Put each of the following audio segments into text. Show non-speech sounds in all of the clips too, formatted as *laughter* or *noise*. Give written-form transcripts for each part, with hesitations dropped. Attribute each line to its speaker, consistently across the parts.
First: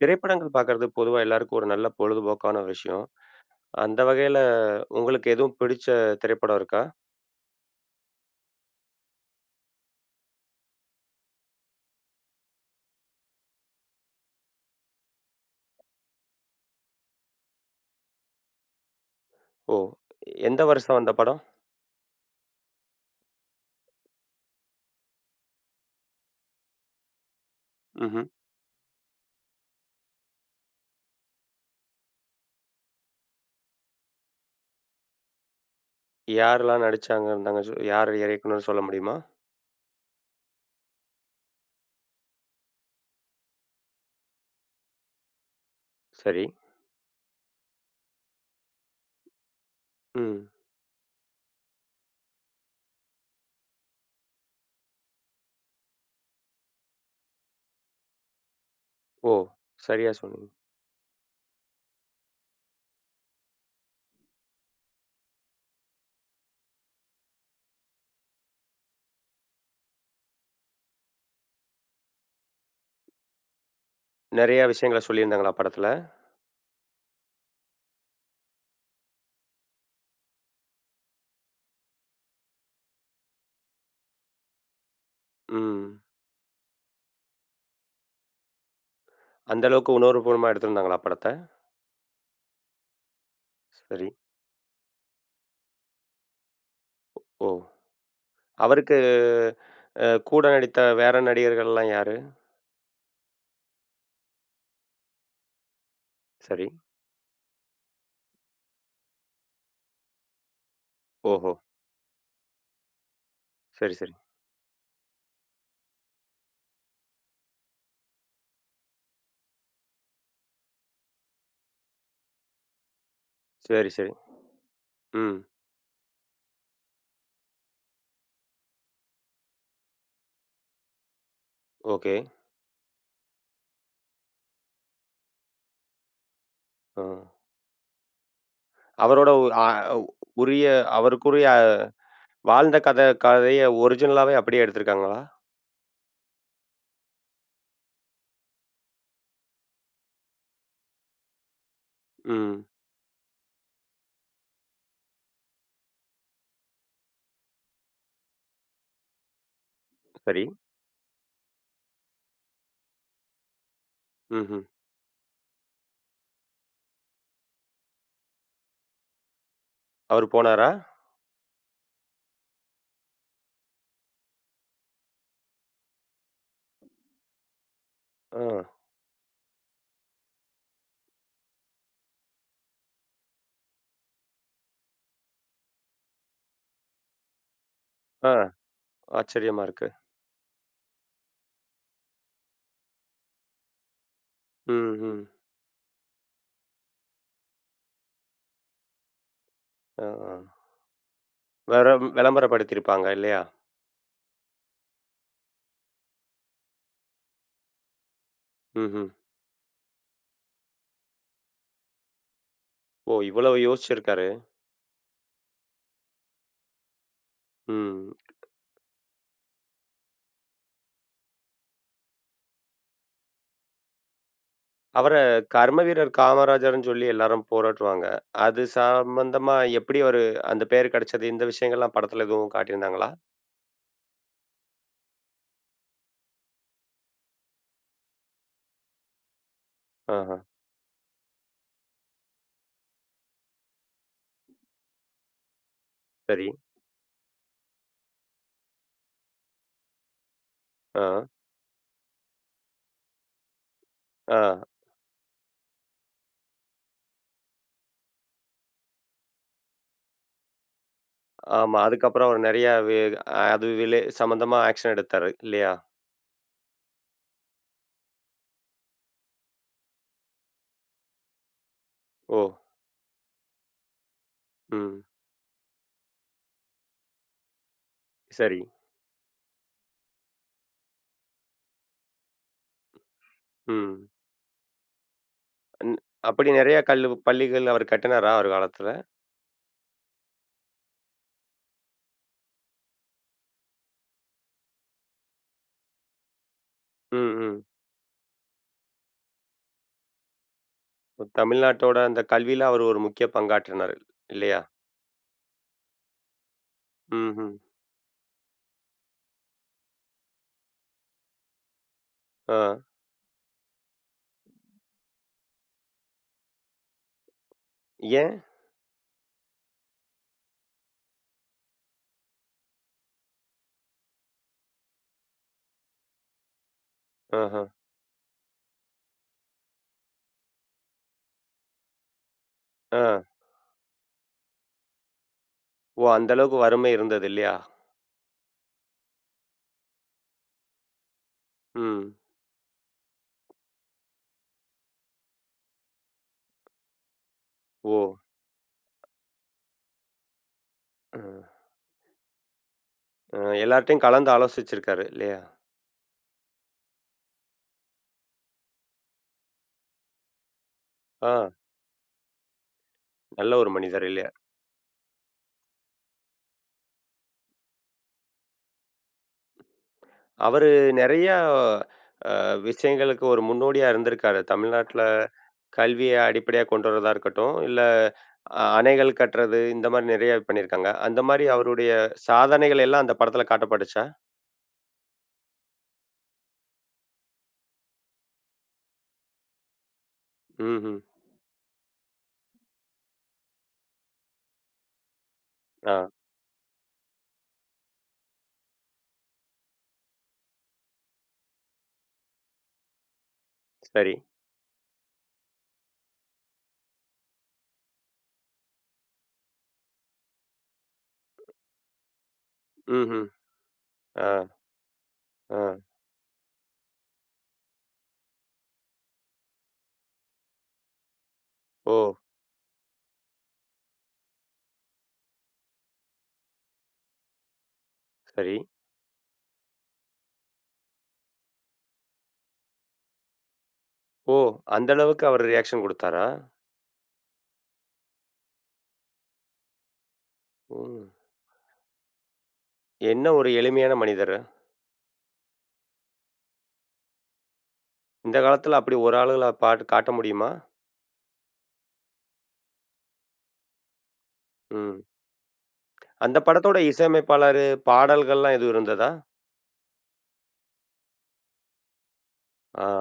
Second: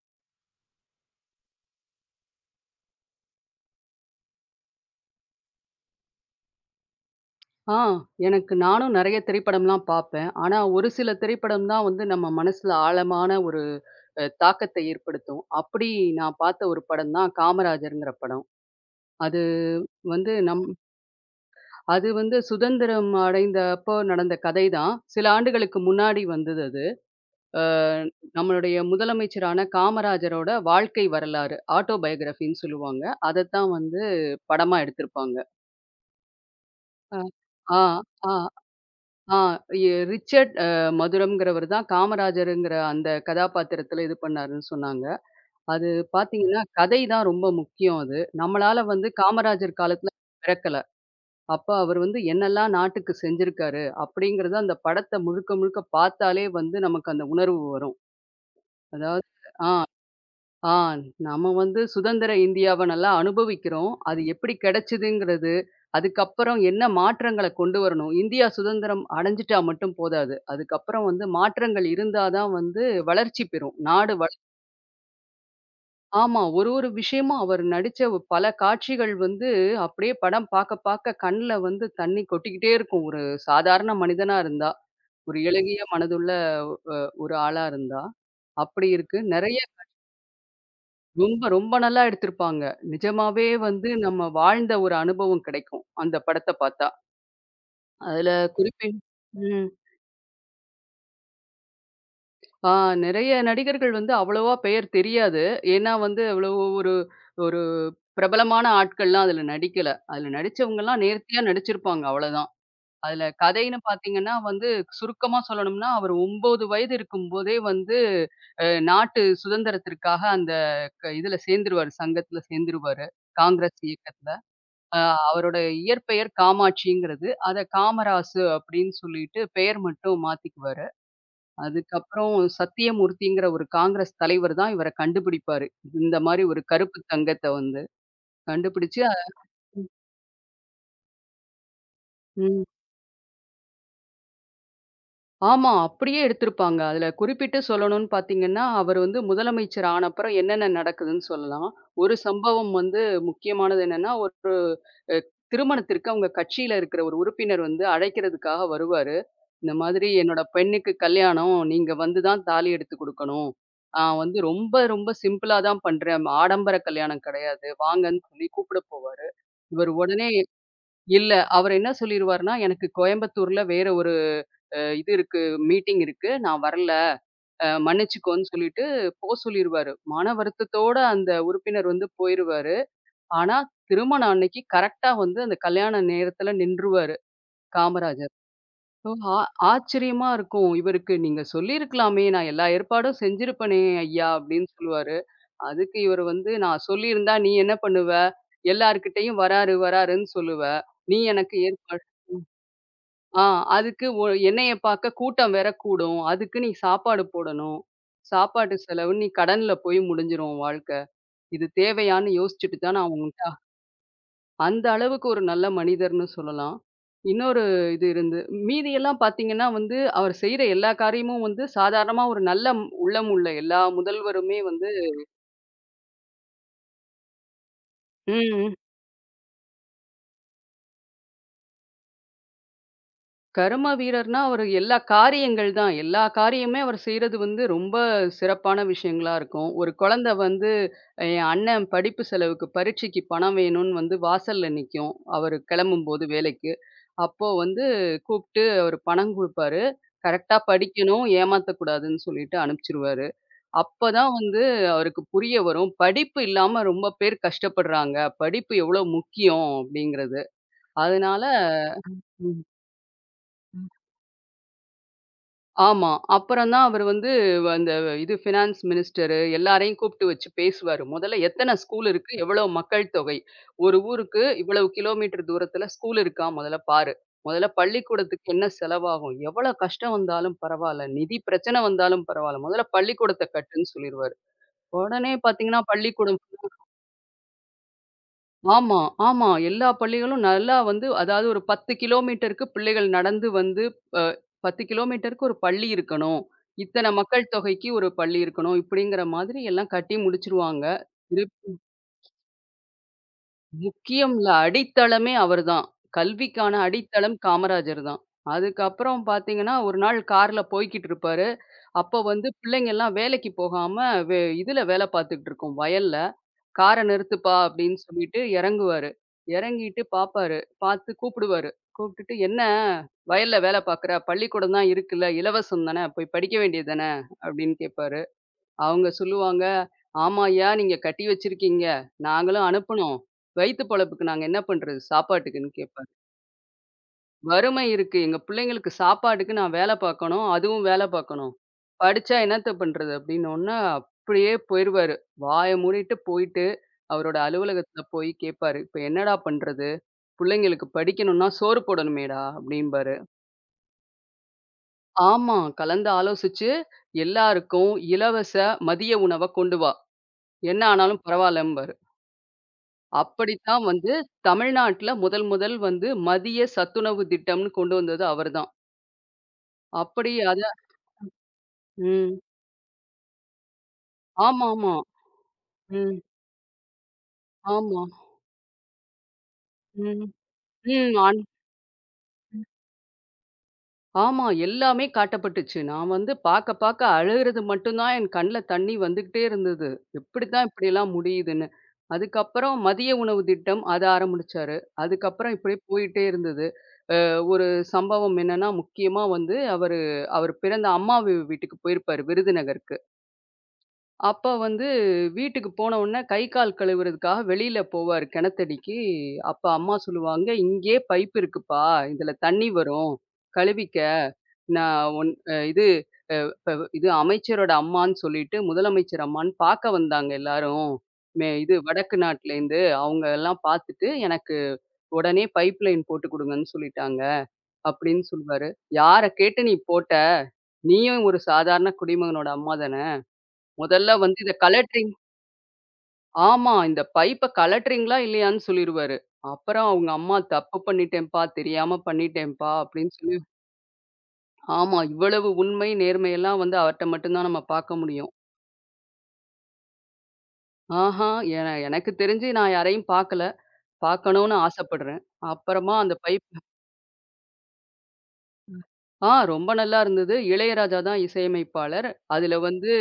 Speaker 1: திரைப்படங்கள் பார்க்கறது பொதுவா எல்லாருக்கும் ஒரு நல்ல பொழுதுபோக்கான விஷயம். அந்த வகையில உங்களுக்கு எதுவும் பிடிச்ச திரைப்படம் இருக்கா?
Speaker 2: ஆ எனக்கு நானும் நெறைய திரைப்படம்லாம் பார்ப்பேன். ஆனா, ஒரு சில திரைப்படம் தான் வந்து நம்ம மனசுல ஆழமான ஒரு தாக்கத்தை ஏற்படுத்தும். அப்படி நான் பார்த்த ஒரு படம் தான் காமராஜர்ங்கிற படம். அது
Speaker 1: ஓ!
Speaker 2: வந்து
Speaker 1: எந்த
Speaker 2: நம்
Speaker 1: வருஷம் வந்த படம்?
Speaker 2: அது வந்து சுதந்திரம் அடைந்தப்போ நடந்த கதை தான். சில ஆண்டுகளுக்கு முன்னாடி வந்தது அது. அ
Speaker 1: ம்ஹ்ம்.
Speaker 2: நம்மளுடைய முதலமைச்சரான காமராஜரோட வாழ்க்கை வரலாறு ஆட்டோபயோகிராஃபின்னு சொல்லுவாங்க. அதத்தான் வந்து படமா எடுத்திருப்பாங்க.
Speaker 1: யாரெல்லாம்
Speaker 2: அ.
Speaker 1: நடிச்சாங்க இருந்தாங்க?
Speaker 2: ஆ,
Speaker 1: யார்
Speaker 2: ஆ.
Speaker 1: இயக்குனர்ன்னு சொல்ல முடியுமா?
Speaker 2: ஆ எ ரிச்சர்ட் மதுரம்ங்கிறவர் தான் காமராஜருங்கிற அந்த கதாபாத்திரத்தில இது பண்ணாருன்னு சொன்னாங்க. அது
Speaker 1: சரி.
Speaker 2: பார்த்தீங்கன்னா, கதை தான் ரொம்ப முக்கியம் அது. நம்மளால வந்து காமராஜர் காலத்தில
Speaker 1: ம்.
Speaker 2: பிறக்கல. அப்ப அவர் வந்து என்னெல்லாம் நாட்டுக்கு செஞ்சிருக்காரு, அப்படிங்கிறத அந்த படத்த முழுக்க முழுக்க பார்த்தாலே வந்து நமக்கு அந்த உணர்வு வரும். அதாவது
Speaker 1: ஓ!
Speaker 2: ஆ.
Speaker 1: சரியா சொன்னீங்க.
Speaker 2: ஆ நம்ம வந்து சுதந்திர இந்தியாவ நல்லா அனுபவிக்கிறோம். அது எப்படி கிடைச்சதுங்கிறது, அதுக்கப்புறம் என்ன மாற்றங்கள கொண்டு வரணும். இந்தியா சுதந்திரம் அடைஞ்சுட்டா மட்டும் போதாது. அதுக்கப்புறம் வந்து மாற்றங்கள் இருந்தா தான் வந்து வளர்ச்சி பெறும். நாடு வள
Speaker 1: நெறைய விஷயங்கள சொல்லியிருந்தாங்களா படத்துல?
Speaker 2: ஆமா. ஒரு ஒரு விஷயமும் அவர் நடிச்ச பல காட்சிகள் வந்து அப்படியே படம் பார்க்க பார்க்க கண்ல வந்து தண்ணி கொட்டிக்கிட்டே இருக்கும். ஒரு சாதாரண மனிதனா இருந்தா. ஒரு இளகிய
Speaker 1: ம்.
Speaker 2: மனதுள்ள ஒரு ஆளா இருந்தா. அப்படி இருக்கு.
Speaker 1: அந்த அளவுக்கு உணர்வுபூர்வமா எடுத்திருந்தாங்களா படத்த?
Speaker 2: ரொம்ப, ரொம்ப நல்லா எடுத்திருப்பாங்க. நிஜமாவே வந்து
Speaker 1: சரி.
Speaker 2: நம்ம வாழ்ந்த ஒரு அனுபவம் கிடைக்கும். அந்த படத்த பார்த்தா.
Speaker 1: ஓ!
Speaker 2: அதுல
Speaker 1: அவருக்கு
Speaker 2: குறிப்பின் ம்.
Speaker 1: கூட நடித்த வேற நடிகர்கள்லாம் யாரு?
Speaker 2: ஆ நெறைய நடிகர்கள் வந்து அவ்வளவா பெயர் தெரியாது. ஏன்னா வந்து அவ்வளவு
Speaker 1: சரி.
Speaker 2: ஒரு ஒரு பிரபலமான ஆட்கள்லாம் அதுல நடிக்கல. அதுல நடிச்சவங்கலாம் நேர்த்தியா
Speaker 1: ஓஹோ!
Speaker 2: நடிச்சிருப்பாங்க அவ்வளதான். அதுல கதைன்னு
Speaker 1: சரி, சரி.
Speaker 2: பார்த்தீங்கன்னா வந்து சுருக்கமா சொல்லணும்னா, அவர் 9 வயது இருக்கும்போதே வந்து நாட்டு சுதந்திரத்திற்காக அந்த இதுல சேர்ந்துருவாரு. சங்கத்துல சேர்ந்துருவாரு. காங்கிரஸ்
Speaker 1: சரி, சரி.
Speaker 2: இயக்கத்துல. அ
Speaker 1: ம்.
Speaker 2: அவரோட இயற்பெயர் காமாட்சிங்கிறது. அத காமராசு அப்படின்னு சொல்லிட்டு பெயர் மட்டும் மாத்திக்குவாரு.
Speaker 1: ஓகே.
Speaker 2: அதுக்கப்புறம் சத்தியமூர்த்திங்கிற ஒரு காங்கிரஸ் தலைவர் தான் இவர கண்டுபிடிப்பாரு. இந்த மாரி ஒரு கருப்பு
Speaker 1: ஆ.
Speaker 2: தங்கத்த வந்து கண்டுபிடிச்சு அ
Speaker 1: அவரோட உ அ உரிய அவருக்குரிய
Speaker 2: ம்.
Speaker 1: வாழ்ந்த கதைய ஒரிஜினலாவே அப்படியே எடுத்திருக்காங்களா?
Speaker 2: ஆமா. அப்படியே எடுத்திருப்பாங்க. அதுல குறிப்பிட்டு சொல்லணும்னு பார்த்தீங்கன்னா, அவர் வந்து முதலமைச்சர் ஆன அப்புறம் என்னென்ன நடக்குதுன்னு சொல்லலாம். ஒரு
Speaker 1: ம்.
Speaker 2: சம்பவம் வந்து முக்கியமானது என்னன்னா, ஒரு அ திருமணத்திற்கு அவங்க கட்சியில இருக்கிற ஒரு உறுப்பினர் வந்து அழைக்கிறதுக்காக வருவாரு. இந்த மாதிரி என்னோட
Speaker 1: சரி.
Speaker 2: பெண்ணுக்கு கல்யாணம், நீங்க வந்து தான் தாலி எடுத்து குடுக்கணும். நான் வந்து
Speaker 1: ம்ஹ்ம்.
Speaker 2: ரொம்ப ரொம்ப சிம்பிளா தான் பண்றேன். ஆடம்பர கல்யாணம் கிடையாது. வாங்கன்னு சொல்லி கூப்பிட போவார். இவர்
Speaker 1: அவரு
Speaker 2: உடனே
Speaker 1: போனாரா?
Speaker 2: இல்ல. அவரு என்ன சொல்லிருவாருன்னா, எனக்கு கோயம்புத்தூர்ல வேற ஒரு அ இது இருக்கு, மீட்டிங் இருக்கு. நான் வரல.
Speaker 1: ஆ.
Speaker 2: மன்னிச்சுக்கோன்னு சொல்லிட்டு சொல்லிருவாரு. மன வருத்தத்தோட அந்த உறுப்பினர் வந்து போயிருவாரு. ஆனா, திருமணம் அன்னைக்கு கரெக்ட்டா வந்து அந்த கல்யாண நேரத்துல நின்றுவாரு,
Speaker 1: ஆ.
Speaker 2: காமராஜர். ஓ!
Speaker 1: ஆச்சரியமா இருக்கு.
Speaker 2: ஆச்சரியமா இருக்கும். இவருக்கு "நீங்க சொல்லியிருக்கலாமே! நான் எல்லா ஏற்பாடும் செஞ்சிருப்பனே ஐயா!" அப்படின்னு
Speaker 1: ம்,
Speaker 2: சொல்லுவாரு.
Speaker 1: ம்.
Speaker 2: அதுக்கு இவரு வந்து, "நான் சொல்லியிருந்தா நீ என்ன பண்ணுவ? எல்லார்கிட்டயும் வராரு,
Speaker 1: ஆ,
Speaker 2: வராருன்னு
Speaker 1: ஆ.
Speaker 2: சொல்லுவ. நீ எனக்கு
Speaker 1: வேற
Speaker 2: ஏற்பாடு
Speaker 1: விளம்பரப்படுத்தியிருப்பாங்க இல்லையா?
Speaker 2: ஆ அதுக்கு ஒ என்னைய பார்க்க கூட்டம் வேற கூடும். அதுக்கு நீ சாப்பாடு போடணும். சாப்பாட்டு
Speaker 1: ம்ஹ்ம்.
Speaker 2: செலவு நீ கடன்ல போய் முடிஞ்சிரும் உன் வாழ்க்கை. இது தேவையான்னு யோசிச்சுட்டு தான்
Speaker 1: ஓ!
Speaker 2: நான் உன்ட்ட
Speaker 1: இவ்வளவு யோசிச்சிருக்காரு.
Speaker 2: அந்த அளவுக்கு ஒரு நல்ல மனிதர்ன்னு சொல்லலாம். இன்னொரு இது
Speaker 1: ம்.
Speaker 2: இருந்து மீதியெல்லாம் பார்த்தீங்கன்னா வந்து, அவர் செய்ற எல்லா காரியமும் வந்து சாதாரணமா ஒரு நல்ல உள்ளம் உள்ள எல்லா முதல்வருமே வந்து
Speaker 1: அவர கர்ம வீரர் காமராஜர்ன்னு சொல்லி எல்லாரும் போராட்டுவாங்க. அது
Speaker 2: ம்.
Speaker 1: சம்பந்தமா எப்படி அவரு அந்த பேரு கிடைச்சது? இந்த விஷயங்கள்லாம் படத்துல எதுவும் காட்டியிருந்தாங்களா?
Speaker 2: கரும வீரர்னா அவரு எல்லா காரியங்கள் தான். எல்லா காரியமுமே அவர் செய்றது வந்து ரொம்ப சிறப்பான விஷயங்களா இருக்கும். ஒரு குழந்தை
Speaker 1: ஆஹ.
Speaker 2: வந்து என் அண்ணன் படிப்பு செலவுக்கு பரீட்சைக்கு பணம் வேணும்னு வந்து வாசல்ல நிக்கும். அவரு கிளம்பும்போது
Speaker 1: சரி.
Speaker 2: வேலைக்கு. அப்போ வந்து கூப்ட்டு அவரு பணம் குடுப்பாரு. கரெக்ட்டா
Speaker 1: ஆ.
Speaker 2: படிக்கணும், ஏமாத்தக்கூடாதுன்னு சொல்லிட்டு அனுப்பிச்சுருவாரு. அப்பதான்
Speaker 1: ஆ.
Speaker 2: வந்து அவருக்கு புரிய வரும். படிப்பு இல்லாம ரொம்ப பேர் கஷ்டப்படுறாங்க. படிப்பு எவ்வளோ முக்கியம் அப்படிங்கிறது. அதனால
Speaker 1: ஆமா. அதுக்கப்புறம் அவர்
Speaker 2: ம்.
Speaker 1: நெறைய வே அது விலை சம்மந்தமா ஆக்ஷன் எடுத்தாரு இல்லையா?
Speaker 2: ஆமா. அப்புறம் தான் அவரு வந்து அந்த இது ஃபினான்ஸ் மினிஸ்டரு எல்லாரையும் கூப்பிட்டு வச்சு பேசுவாரு. முதல்ல எத்தன ஸ்கூல் இருக்கு?
Speaker 1: ஓ!
Speaker 2: எவ்வளவு மக்கள் தொகை? ஒரு ஊருக்கு இவ்வளவு
Speaker 1: ம்.
Speaker 2: கிலோமீட்டர் தூரத்துல ஸ்கூல் இருக்கா முதல்ல பாரு. முதல்ல பள்ளிக்கூடத்துக்கு
Speaker 1: சரி.
Speaker 2: என்ன செலவாகும்? எவ்வளவு கஷ்டம் வந்தாலும் பரவால்ல. நிதி பிரச்சனை வந்தாலும் பரவால்ல. முதல்ல பள்ளிக்கூடத்த கட்டுன்னு
Speaker 1: ம்.
Speaker 2: சொல்லிருவாரு. உடனே பார்த்தீங்கன்னா
Speaker 1: ன்
Speaker 2: பள்ளிக்கூடம்
Speaker 1: அப்படி நெறைய கல்லு பள்ளிகள் அவர் கட்டினாரா அவர் காலத்துல?
Speaker 2: ஆமா, ஆமா. எல்லா பள்ளிகளும் நல்லா வந்து அதாவது ஒரு 10 கிலோமீட்டருக்கு பிள்ளைகள் நடந்து வந்து அ 10 கிலோமீட்டருக்கு ஒரு பள்ளி இருக்கணும். இத்தன
Speaker 1: ம்,
Speaker 2: மக்கள்
Speaker 1: ம்.
Speaker 2: தொகைக்கு ஒரு பள்ளி இருக்கணும். இப்படிங்கிற மாதிரி எல்லாம் கட்டி முடிச்சுருவாங்க.
Speaker 1: இப்ப தமிழ்நாட்டோட அந்த கல்வியில அவர் ஒரு முக்கிய பங்காற்றினாரு
Speaker 2: முக்கியம் இல்ல.
Speaker 1: இல்லையா?
Speaker 2: அடித்தளமே அவர்தான். கல்விக்கான அடித்தளம்
Speaker 1: ம்ஹ்ம்.
Speaker 2: காமராஜர் தான். அதுக்கப்புறம் பார்த்தீங்கன்னா, ஒரு நாள் கார்ல போய்க்கிட்டு இருப்பாரு. அப்போ வந்து
Speaker 1: ஆ.
Speaker 2: பிள்ளைங்கலாம் வேலைக்கு போகாம இதுல வேலை பார்த்துக்கிட்டு இருக்கும் வயல்ல. "கார நிறுத்துப்பா" அப்படின்னு
Speaker 1: ஏன்?
Speaker 2: சொல்லிட்டு இறங்குவாரு. இறங்கிட்டு பார்ப்பாரு. பார்த்து கூப்பிடுவாரு. கூப்பிட்டுட்டு, "என்ன வயல்ல வேலை பார்க்குற? பள்ளிக்கூடம் தான் இருக்குல்ல. இலவசம் தானே. போய் படிக்க வேண்டியது தானே?"
Speaker 1: ஆஹ.
Speaker 2: அப்படின்னு கேட்பாரு. அவங்க சொல்லுவாங்க, "ஆமாய்யா, நீங்க கட்டி வச்சிருக்கீங்க. நாங்களும்
Speaker 1: ஆ.
Speaker 2: அனுப்பணும். வயித்து பொழப்புக்கு நாங்க என்ன பண்றது? சாப்பாட்டுக்குன்னு"
Speaker 1: ஓ!
Speaker 2: கேட்பாரு.
Speaker 1: அந்த அளவுக்கு வறுமை இருந்தது இல்லையா?
Speaker 2: வறுமை இருக்கு. எங்க பிள்ளைங்களுக்கு சாப்பாட்டுக்கு நான் வேல பார்க்கணும். அதுவும் வேல பார்க்கணும்.
Speaker 1: ம்.
Speaker 2: படிச்சா என்னத்த பண்றது? அப்படின்னோன்ன, அப்படியே போயிருவாரு. வாய மூடிட்டு போயிட்டு, அவரோட
Speaker 1: ஓ!
Speaker 2: அலுவலகத்துல போய் கேட்பாரு. "இப்ப என்னடா பண்றது? புள்ளைங்களுக்கு
Speaker 1: அ.
Speaker 2: படிக்கணும்னா சோறு போடணுமேடா" அப்படிம்பாரு.
Speaker 1: அ எல்லார்ட்டயும் கலந்து ஆலோசிச்சிருக்காரு இல்லையா?
Speaker 2: ஆமா. கலந்து ஆலோசிச்சு, எல்லாருக்கும் இலவச மதிய உணவ கொண்டு வா. என்ன ஆனாலும்
Speaker 1: ஆ.
Speaker 2: பரவாயில்லம்பாரு.
Speaker 1: நல்ல ஒரு
Speaker 2: அப்படித்தான்
Speaker 1: மனிதர்
Speaker 2: வந்து
Speaker 1: இல்லையா?
Speaker 2: தமிழ்நாட்டுல முதல் முதல் வந்து மதிய சத்துணவு திட்டம்னு கொண்டு வந்தது அவர்தான். அப்படி அத
Speaker 1: அவரு நெறைய
Speaker 2: ம்.
Speaker 1: விஷயங்களுக்கு ஒரு முன்னோடியா இருந்திருக்காரு.
Speaker 2: ஆமாமா.
Speaker 1: தமிழ்நாட்ல கல்விய
Speaker 2: ம்.
Speaker 1: அடிப்படையா கொண்டு வரதா இருக்கட்டும், இல்ல
Speaker 2: ஆமா.
Speaker 1: அணைகள் கட்டுறது இந்த மாரி
Speaker 2: ம்.
Speaker 1: நெறைய பண்ணியிருக்காங்க.
Speaker 2: ம்.
Speaker 1: அந்த
Speaker 2: அன்
Speaker 1: மாரி. ம். அவருடைய சாதனைகள் எல்லாம் அந்த படத்துல காட்டப்பட்டுச்சா?
Speaker 2: ஆமா. எல்லாமே காட்டப்பட்டுச்சு. நான் வந்து பாக்க பாக்க அழுகுறது மட்டும் தான் என் கண்ல தண்ணி வந்துகிட்டே இருந்தது. எப்படித்தான்
Speaker 1: ம்ஹ்ம்.
Speaker 2: இப்படியெல்லாம் முடியுதுன்னு. அதுக்கப்புறம் மதிய உணவு திட்டம் அத ஆரம்பிச்சாரு. அதுக்கப்புறம் இப்படியே
Speaker 1: ஆ,
Speaker 2: போயிட்டே இருந்தது. அ ஒரு சம்பவம் என்னன்னா, முக்கியமா வந்து அவர் பிறந்த அம்மா வீட்டுக்கு போயிருப்பாரு விருதுநகருக்கு.
Speaker 1: சரி.
Speaker 2: அப்ப வந்து வீட்டுக்கு போன உடனே கை கால் கழுவுறதுக்காக வெளியில போவாரு கிணத்தடிக்கு. அப்ப அம்மா சொல்லுவாங்க, "இங்கேயே பைப் இருக்குப்பா. இதுல தண்ணி வரும்.
Speaker 1: ம்ஹ்ம்.
Speaker 2: கழுவிக்க.
Speaker 1: ஆ,
Speaker 2: நான் உன் அ
Speaker 1: ஆ.
Speaker 2: இது அ இப்ப இது அமைச்சரோட அம்மான்னு சொல்லிட்டு முதலமைச்சர் அம்மான்னு பார்க்க வந்தாங்க எல்லாரும். இது
Speaker 1: ஓ!
Speaker 2: வடக்கு நாட்டுலேருந்து. அவங்க எல்லாம் பார்த்துட்டு எனக்கு உடனே பைப் லைன் போட்டு குடுங்கன்னு சொல்லிட்டாங்க." அப்படின்னு
Speaker 1: சரி.
Speaker 2: சொல்வாரு. "யார கேட்டு நீ போட்ட? நீயும் ஒரு சாதாரண குடிமகனோட அம்மா தான. முதல்ல
Speaker 1: ஓ!
Speaker 2: வந்து இத
Speaker 1: அந்த
Speaker 2: கலெக்டர்
Speaker 1: அளவுக்கு அவரு ரியாக்ஷன் குடுத்தாரா?
Speaker 2: ஆமா. இந்த பைப்ப கழட்டுறீங்களா? இல்லையான்னு சொல்லிருவாரு. அப்புறம் அவங்க அம்மா "தப்பு
Speaker 1: ம்.
Speaker 2: பண்ணிட்டேன்ப்பா. தெரியாம பண்ணிட்டேன்ப்பா" அப்படின்னு
Speaker 1: என்ன
Speaker 2: சொல்லி
Speaker 1: ஒரு எளிமையான மனிதரு.
Speaker 2: ஆமா. இவ்வளவு உண்மை, நேர்மையெல்லாம் வந்து அவர்ட்ட மட்டும் தான் நம்ம பார்க்க முடியும்.
Speaker 1: இந்த காலத்துல அப்படி ஒரு ஆளுகள பாட்டு காட்ட முடியுமா?
Speaker 2: ஆஹா! எனக்கு தெரிஞ்சு நான் யாரையும் பார்க்கல. பார்க்கணும்னு
Speaker 1: ம்.
Speaker 2: ஆசைப்படுறேன். அப்புறமா அந்த
Speaker 1: அந்த
Speaker 2: பைப்
Speaker 1: படத்தோட இசையமைப்பாளரு பாடல்கள்லாம் எதுவும் இருந்ததா?
Speaker 2: ஆ ரொம்ப நல்லா இருந்தது. இளையராஜா தான் இசையமைப்பாளர். அதுல
Speaker 1: ஆ,
Speaker 2: வந்து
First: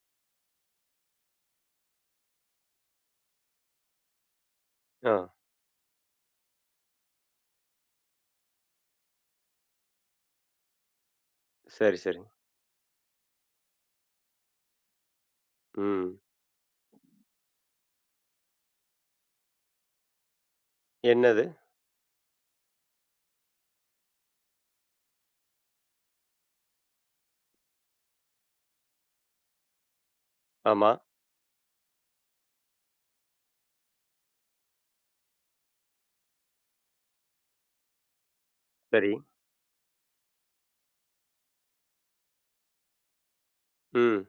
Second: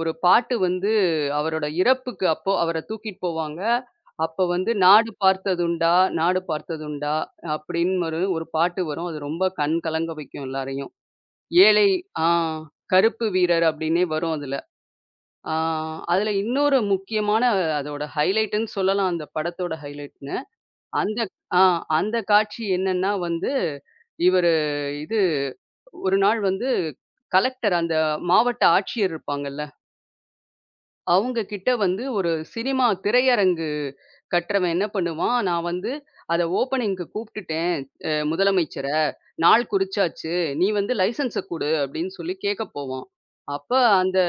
Speaker 2: ஒரு பாட்டு வந்து அவரோட இறப்புக்கு அப்போ அவர தூக்கிட்டு போவாங்க. அப்ப வந்து "நாடு
Speaker 1: ஆ.
Speaker 2: பார்த்ததுண்டா, நாடு பார்த்ததுண்டா" அப்படின்னு ஒரு ஒரு பாட்டு வரும். அது ரொம்ப கண் கலங்க வைக்கும் எல்லாரையும். ஏழை
Speaker 1: சரி, சரி.
Speaker 2: ஆ கருப்பு வீரர் அப்படின்னே வரும் அதுல. ஆ
Speaker 1: ம்.
Speaker 2: அதுல இன்னொரு முக்கியமான அதோட ஹைலைட்டுன்னு சொல்லலாம். அந்த படத்தோட ஹைலைட்ன்னு. அந்த
Speaker 1: என்னது?
Speaker 2: ஆ அந்த காட்சி என்னன்னா வந்து, இவரு இது ஒரு நாள் வந்து கலெக்டர் அந்த மாவட்ட ஆட்சியர் இருப்பாங்கல்ல.
Speaker 1: ஆமா.
Speaker 2: அவங்க கிட்ட வந்து ஒரு சினிமா திரையரங்கு கட்டுறவன் என்ன பண்ணுவான், "நான் வந்து அத ஓப்பனிங்க்கு கூப்பிட்டுட்டேன் முதலமைச்சர.
Speaker 1: சரி.
Speaker 2: நாள் குறிச்சாச்சு. நீ வந்து லைசென்ஸ குடு" அப்படின்னு சொல்லி கேட்கப் போவான். அப்ப அந்த
Speaker 1: ம்.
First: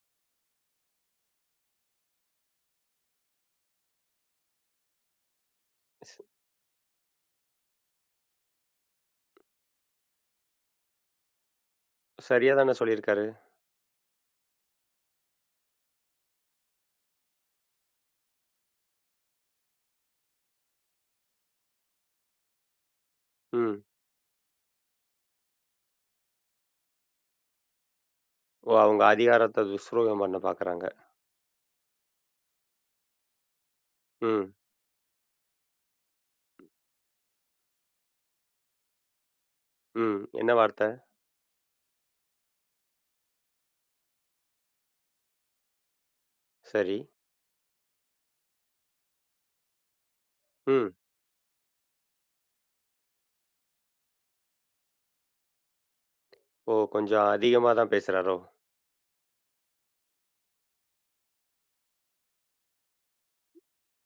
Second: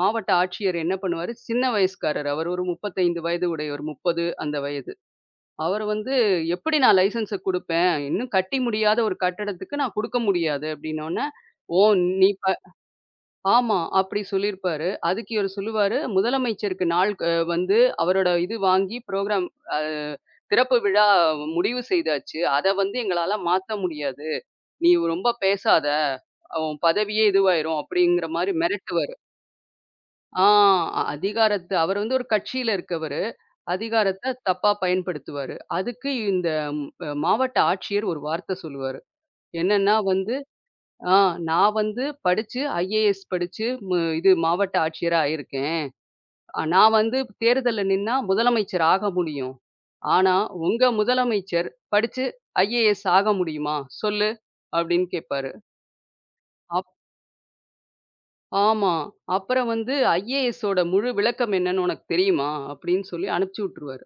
Speaker 2: மாவட்ட ஆட்சியர் என்ன பண்ணுவாரு, சின்ன வயசுக்காரர். அவர் ஒரு 35 வயது உடையவர். 30 அந்த வயது. அவர் வந்து, "எப்படி நான் லைசென்ஸ குடுப்பேன்? இன்னும் கட்டி முடியாத ஒரு கட்டடத்துக்கு நான் குடுக்க முடியாது" அப்படின்னோன, "ஓ! நீ ப
Speaker 1: சரியா தானே சொல்லியிருக்காரு.
Speaker 2: ஆமா. அப்படி சொல்லியிருப்பாரு. அதுக்கு இவரு சொல்லுவாரு, முதலமைச்சருக்கு நாள் க வந்து அவரோட இது வாங்கி புரோகிராம் அ திறப்பு விழா முடிவு செய்தாச்சு. அத வந்து எங்களால மாத்த
Speaker 1: ம்.
Speaker 2: முடியாது. நீ ரொம்ப பேசாத. உன் பதவியே இதுவாயிரும் அப்படிங்கிற மாரி
Speaker 1: ஓ! அவங்க
Speaker 2: மிரட்டுவாரு.
Speaker 1: அதிகாரத்த துஷ்பிரயோகம் பண்ண
Speaker 2: ஆ
Speaker 1: பார்க்குறாங்க.
Speaker 2: அதிகாரத்த அவர் வந்து ஒரு கட்சியில இருக்கவரு. அதிகாரத்த
Speaker 1: ம்,
Speaker 2: தப்பா பயன்படுத்துவாரு. அதுக்கு இந்த அ மாவட்ட ஆட்சியர் ஒரு வார்த்த சொல்லுவாரு. என்னன்னா
Speaker 1: ம்.
Speaker 2: வந்து,
Speaker 1: என்ன வார்த்த?
Speaker 2: "ஆ நான் வந்து ஐஏஎஸ் படிச்சு மு இது மாவட்ட ஆட்சியரா ஆயிருக்கேன்." நான்
Speaker 1: சரி.
Speaker 2: வந்து தேர்தல்ல நின்னா முதலமைச்சர் ஆக முடியும். ஆனா,
Speaker 1: ம்.
Speaker 2: உங்க முதலமைச்சர் படிச்சு ஐஏஎஸ் ஆக முடியுமா? சொல்லு அப்படின்னு கேட்பாரு.
Speaker 1: ஓ!
Speaker 2: அப்
Speaker 1: கொஞ்சம் அதிகமா தான் பேசுறாரோ?
Speaker 2: ஆமா. அப்புறம் வந்து ஐஏஎஸோட முழு விளக்கம் என்னன்னு உனக்கு தெரியுமா? அப்படின்னு சொல்லி அனுப்பிச்சு விட்டுருவாரு.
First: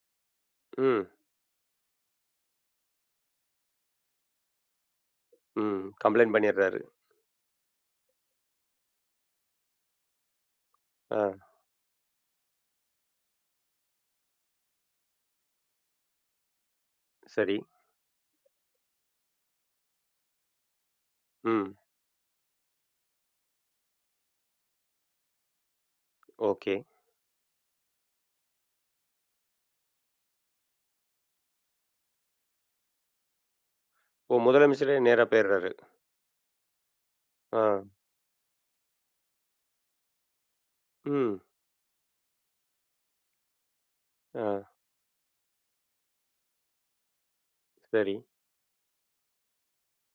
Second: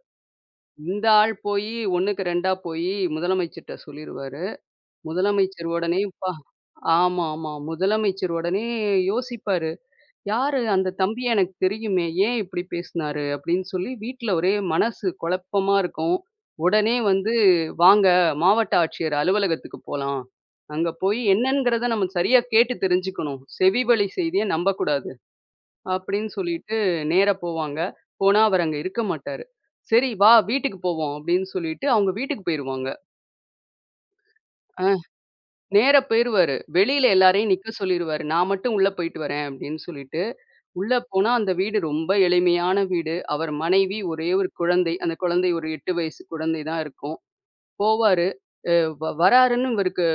Speaker 1: ம்,
Speaker 2: இந்த ஆள் போயி 1க்கு 2 போயி முதலமைச்சர்ட்ட சொல்லிருவாரு. முதலமைச்சர்
Speaker 1: ம்.
Speaker 2: உடனே பா
Speaker 1: கம்ப்ளைண்ட் பண்ணிடுறாரு.
Speaker 2: ஆமா, ஆமா. முதலமைச்சர் உடனே யோசிப்பாரு. யாரு அந்த
Speaker 1: ஆ,
Speaker 2: தம்பி எனக்கு தெரியுமே, ஏன் இப்படி பேசினாரு? அப்படின்னு சொல்லி வீட்ல ஒரே மனசு குழப்பமா இருக்கும். உடனே வந்து
Speaker 1: சரி.
Speaker 2: வாங்க மாவட்ட ஆட்சியர் அலுவலகத்துக்கு போலாம். அங்க போய்
Speaker 1: ம்.
Speaker 2: என்னங்கிறத நம்ம சரியா கேட்டு தெரிஞ்சுக்கணும். செவி வழி செய்திய நம்பக்கூடாது. அப்படின்னு
Speaker 1: ஓகே.
Speaker 2: சொல்லிட்டு நேரா போவாங்க. போனா அவர் அங்க இருக்க மாட்டாரு. சரி வா வீட்டுக்கு போவோம் அப்படின்னு சொல்லிட்டு அவங்க வீட்டுக்கு போயிருவாங்க.
Speaker 1: ஓ!
Speaker 2: அ
Speaker 1: முதலமைச்சரே நேரா போயிடுறாரு.
Speaker 2: நேரா போயிருவாரு. வெளியில எல்லாரையும்
Speaker 1: ஆ,
Speaker 2: நிக்க சொல்லிருவாரு. நான் மட்டும் உள்ள போயிட்டு வரேன் அப்படின்னு சொல்லிட்டு. உள்ள போனா
Speaker 1: ம்.
Speaker 2: அந்த வீடு ரொம்ப எளிமையான வீடு. அவர் மனைவி, ஒரே
Speaker 1: ஆ,
Speaker 2: ஒரு குழந்தை. அந்த குழந்தை ஒரு 8 வயசு குழந்தை தான் இருக்கும்.
Speaker 1: சரி.
Speaker 2: போவாரு. அ வ வராருன்னு இவருக்கு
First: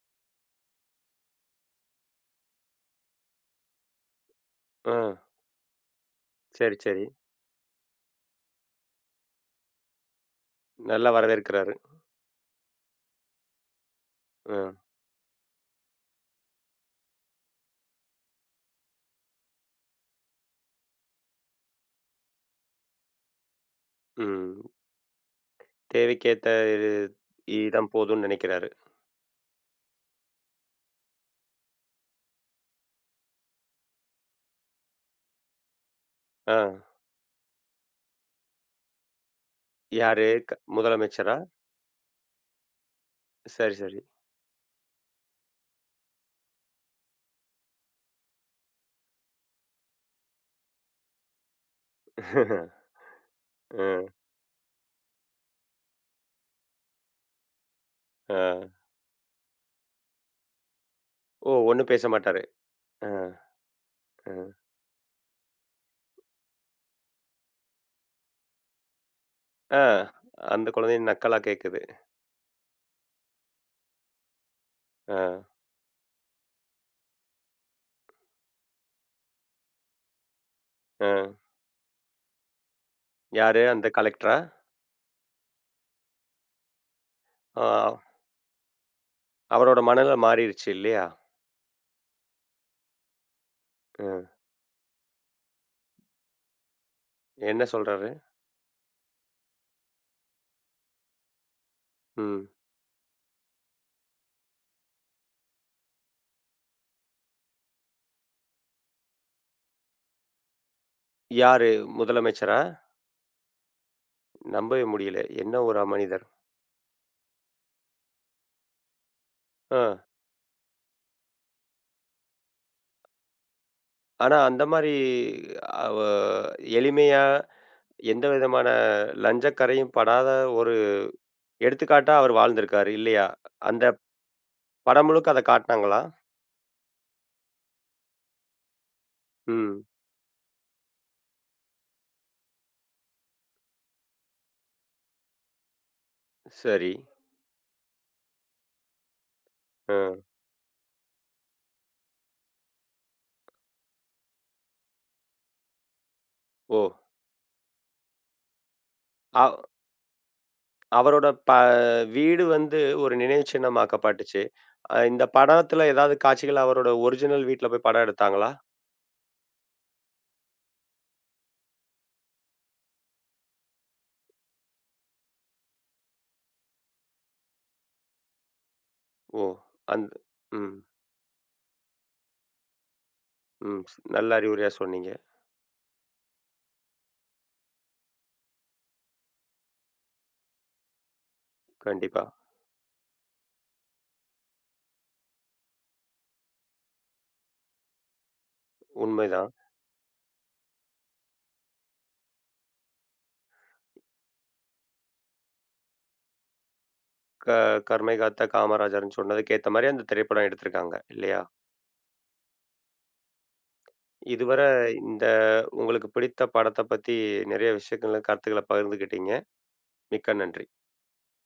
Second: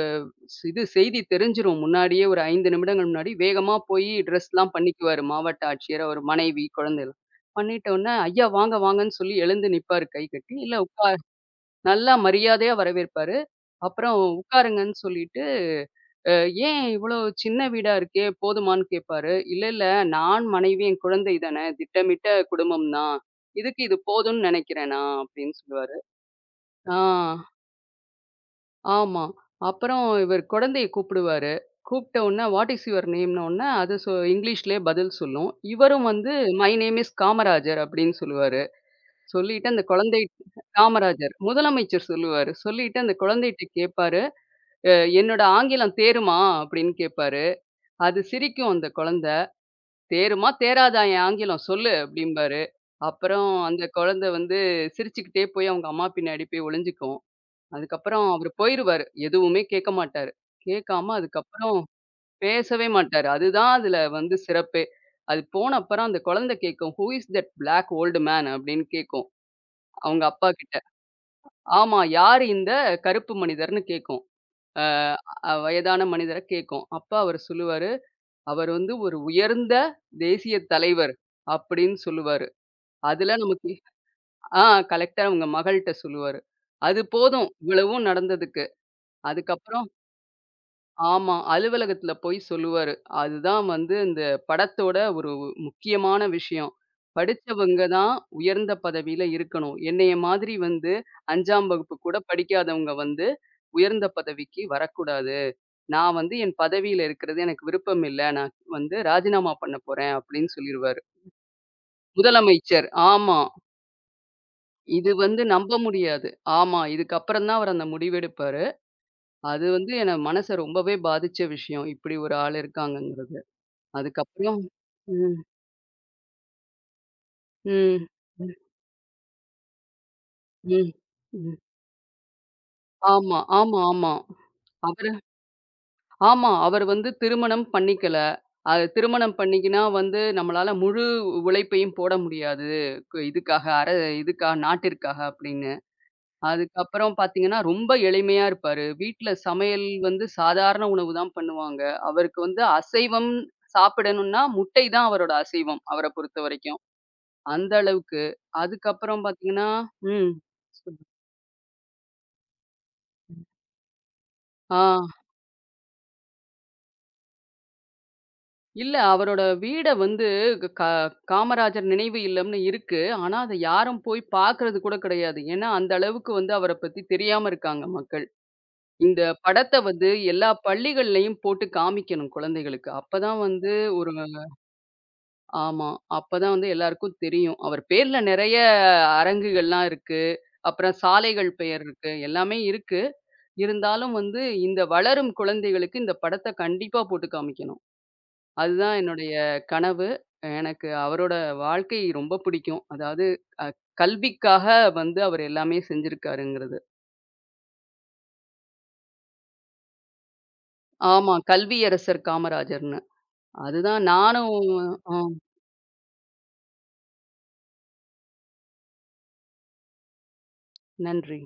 Speaker 2: ஸ்- இது செய்தி தெரிஞ்சிரும். முன்னாடியே ஒரு 5 நிமிடங்கள் முன்னாடி வேகமா போயி ட்ரெஸ்லாம்
Speaker 1: ஆ,
Speaker 2: பண்ணிக்குவாரு. மாவட்ட ஆட்சியர், அவர் மனைவி,
Speaker 1: சரி, சரி.
Speaker 2: குழந்தைலாம். பண்ணிட்ட உடனே, "ஐயா வாங்க வாங்கன்னு" சொல்லி எழுந்து நிப்பாரு கை கட்டி. "இல்ல உட்கா"
Speaker 1: நல்லா வரவேற்கிறாரு.
Speaker 2: நல்லா மரியாதையா வரவேற்பாரு. அப்புறம்
Speaker 1: ஆ,
Speaker 2: "உட்காருங்கன்னு" சொல்லிட்டு அ "ஏன் இவ்வளோ சின்ன வீடா இருக்கே போதுமான்னு?" கேட்பாரு. "இல்ல, இல்ல நான், மனைவி, என் குழந்தை தானே! திட்டமிட்ட குடும்பம் தான். இதுக்கு இது போதும்னு
Speaker 1: ம்.
Speaker 2: நினைக்கிறேன் நான்" அப்படின்னு சொல்லுவாரு.
Speaker 1: தேவைக்கேத்த இது
Speaker 2: ஆ,
Speaker 1: இதுதான் போதும்னு நெனைக்கிறாரு.
Speaker 2: ஆமா. அப்புறம் இவர் குழந்தைய கூப்பிடுவாரு. கூப்பிட்ட உடனே "வாட் இஸ் யுவர் நேம்ன்ன" உடனே அது இங்கிலீஷ்லயே பதில் சொல்லும். இவரும் வந்து
Speaker 1: ஆ,
Speaker 2: "மை நேம் இஸ் காமராஜர்" அப்படின்னு சொல்லுவாரு. சொல்லிட்டு அந்த குழந்தை
Speaker 1: யாரு?
Speaker 2: காமராஜர்
Speaker 1: முதலமைச்சரா?
Speaker 2: முதலமைச்சர் சொல்லுவாரு. சொல்லிட்டு அந்த குழந்தைட்ட
Speaker 1: சரி, சரி.
Speaker 2: கேட்பாரு. "அ என்னோட ஆங்கிலம் தேறுமா?" அப்படின்னு கேட்பாரு. அது சிரிக்கும் அந்த குழந்தை. "தேறுமா தேறாதா என் ஆங்கிலம் சொல்லு" அப்படிம்பாரு.
Speaker 1: *laughs*
Speaker 2: அப்புறம்
Speaker 1: அ,
Speaker 2: அந்த குழந்தை வந்து சிரிச்சுக்கிட்டே போய் அவங்க அம்மா பின்னாடி போய் ஒளிஞ்சுக்கும். அதுக்கப்புறம்
Speaker 1: ஆ.
Speaker 2: அவரு போயிருவாரு. எதுவுமே கேட்க மாட்டாரு. கேட்காம
Speaker 1: ஓ!
Speaker 2: அதுக்கப்புறம்
Speaker 1: ஒண்ணும் பேச மாட்டாரு.
Speaker 2: பேசவே
Speaker 1: அ,
Speaker 2: மாட்டாரு. அதுதான் அதுல
Speaker 1: அ,
Speaker 2: வந்து சிறப்பே. அது போன அப்புறம் அந்த குழந்தை கேட்கும். "Who is that black old man?" அப்படின்னு கேட்கும்.
Speaker 1: ஆ.
Speaker 2: அவங்க அப்பா
Speaker 1: அந்த
Speaker 2: கிட்ட.
Speaker 1: குழந்தையும் நக்கலா கேட்குது.
Speaker 2: ஆமா, "யாரு இந்த கருப்பு மனிதர்ன்னு?" கேட்கும். அ
Speaker 1: ஆ,
Speaker 2: அ வயதான மனிதர கேட்கும். அப்ப அவரு சொல்லுவாரு, "அவர் வந்து ஒரு உயர்ந்த தேசிய
Speaker 1: ஆ.
Speaker 2: தலைவர்" அப்படின்னு சொல்லுவாரு. அதுல
Speaker 1: யாரு
Speaker 2: நமக்கு
Speaker 1: அந்த கலெக்டரா?
Speaker 2: ஆ கலெக்ட்டா அவங்க மகள்ட்ட சொல்லுவாரு. அது போதும்
Speaker 1: ஆ,
Speaker 2: இவ்வளவும் நடந்ததுக்கு.
Speaker 1: அவரோட
Speaker 2: அதுக்கப்புறம்
Speaker 1: மனநிலை மாறிருச்சு இல்லையா?
Speaker 2: ஆமா. அலுவலகத்துல போய் சொல்லுவாரு. அதுதான் வந்து இந்த
Speaker 1: ம்.
Speaker 2: படத்தோட ஒரு முக்கியமான விஷயம்.
Speaker 1: என்ன
Speaker 2: படிச்சவங்க
Speaker 1: சொல்றாரு?
Speaker 2: தான் உயர்ந்த பதவியில இருக்கணும். என்னைய மாதிரி வந்து 5ஆம் வகுப்பு கூட
Speaker 1: ம்.
Speaker 2: படிக்காதவங்க வந்து உயர்ந்த பதவிக்கு வரக்கூடாது. நான் வந்து என் பதவியில இருக்கிறது எனக்கு விருப்பம் இல்ல. நான் வந்து ராஜினாமா பண்ண போறேன் அப்படின்னு சொல்லிருவாரு.
Speaker 1: யாரு முதலமைச்சரா?
Speaker 2: முதலமைச்சர். ஆமா.
Speaker 1: நம்பவே
Speaker 2: இது
Speaker 1: முடியல.
Speaker 2: வந்து
Speaker 1: என்ன ஒரு
Speaker 2: நம்ப
Speaker 1: அமனிதர்.
Speaker 2: முடியாது. ஆமா. இதுக்கப்புறம் தான் அவரு அந்த முடிவெடுப்பாரு. அது
Speaker 1: ஆ.
Speaker 2: வந்து என்ன மனச ரொம்பவே பாதிச்ச விஷயம். இப்படி ஒரு ஆள் இருக்காங்கங்கிறது.
Speaker 1: ஆனா
Speaker 2: அதுக்கப்புறம்
Speaker 1: அந்த மாரி
Speaker 2: ம்,
Speaker 1: அவ எளிமையா,
Speaker 2: ம்,
Speaker 1: எந்த
Speaker 2: ம்,
Speaker 1: விதமான லஞ்சக்கறையும் படாத ஒரு
Speaker 2: ம், ம்.
Speaker 1: எடுத்துக்காட்டா அவர் வாழ்ந்திருக்காரு இல்லையா?
Speaker 2: ஆமா, ஆமா,
Speaker 1: அந்த
Speaker 2: ஆமா.
Speaker 1: படம்
Speaker 2: அவரு
Speaker 1: முழுக்க அத காட்டுனாங்களா?
Speaker 2: ஆமா. அவரு வந்து திருமணம் பண்ணிக்கல. அது திருமணம் பண்ணிக்கினா
Speaker 1: ம்.
Speaker 2: வந்து நம்மளால முழு உழைப்பையும் போட முடியாது. கு இதுக்காக அர இதுக்காக நாட்டிற்காக அப்படின்னு.
Speaker 1: சரி.
Speaker 2: அதுக்கப்புறம் பார்த்தீங்கன்னா, ரொம்ப எளிமையா இருப்பாரு. வீட்ல சமையல்
Speaker 1: அ.
Speaker 2: வந்து சாதாரண உணவு தான் பண்ணுவாங்க. அவருக்கு வந்து அசைவம் சாப்பிடணும்னா, முட்டை தான் அவரோட அசைவம், அவர
Speaker 1: ஓ!
Speaker 2: பொறுத்தவரைக்கும். அந்த அளவுக்கு. அதுக்கப்புறம்
Speaker 1: அ
Speaker 2: பார்த்தீங்கன்னா ம்.
Speaker 1: அவரோட வீடு வந்து ஒரு நினைவுச்சின்னமாக்கப்பட்டுச்சு.
Speaker 2: ஆ
Speaker 1: இந்த படத்துல ஏதாவது காட்சிகள் அவரோட ஒரிஜினல் வீட்ல போய் படம் எடுத்தாங்களா?
Speaker 2: இல்ல அவரோட வீட வந்து க காமராஜர் நினைவு இல்லம்னு இருக்கு. ஆனா, அத யாரும் போய் பார்க்கறது கூட கிடையாது. ஏன்னா, அந்த அளவுக்கு வந்து அவர பத்தி தெரியாம இருக்காங்க மக்கள். இந்த
Speaker 1: ஓ!
Speaker 2: படத்த வந்து
Speaker 1: அந்த
Speaker 2: எல்லா
Speaker 1: ம்,
Speaker 2: பள்ளிகள்லயும் போட்டு காமிக்கணும் குழந்தைகளுக்கு. அப்பதான் வந்து
Speaker 1: ம்.
Speaker 2: ஒரு
Speaker 1: நல்ல அறிவுரையா சொன்னீங்க.
Speaker 2: ஆமா. அப்பதான் வந்து எல்லாருக்கும் தெரியும். அவர் பேர்ல நெறைய அரங்குகள்லாம் இருக்கு. அப்புறம் சாலைகள் பெயர் இருக்கு.
Speaker 1: கண்டிப்பா.
Speaker 2: எல்லாமே இருக்கு. இருந்தாலும் வந்து இந்த வளரும் குழந்தைகளுக்கு இந்த படத்த கண்டிப்பா போட்டு காமிக்கணும். அதுதான் என்னுடைய
Speaker 1: உண்மைதான்.
Speaker 2: கனவு. எனக்கு அவரோட வாழ்க்கை ரொம்ப பிடிக்கும். அதாவது அ கல்விக்காக வந்து அவர் எல்லாமே செஞ்சிருக்காருங்கிறது.
Speaker 1: க கருமை காத்த காமராஜர்ன்னு சொன்னதுக்கேத்த மாரி அந்த திரைப்படம் எடுத்திருக்காங்க
Speaker 2: ஆமா.
Speaker 1: இல்லையா?
Speaker 2: கல்வியரசர் காமராஜர்ன்னு. அதுதான் நானும்
Speaker 1: இதுவர இந்த
Speaker 2: ஆ.
Speaker 1: உங்களுக்கு பிடித்த படத்த பத்தி நெறைய விஷயங்கள, கருத்துக்கள பகிர்ந்துக்கிட்டீங்க. மிக்க நன்றி.
Speaker 2: நன்றி.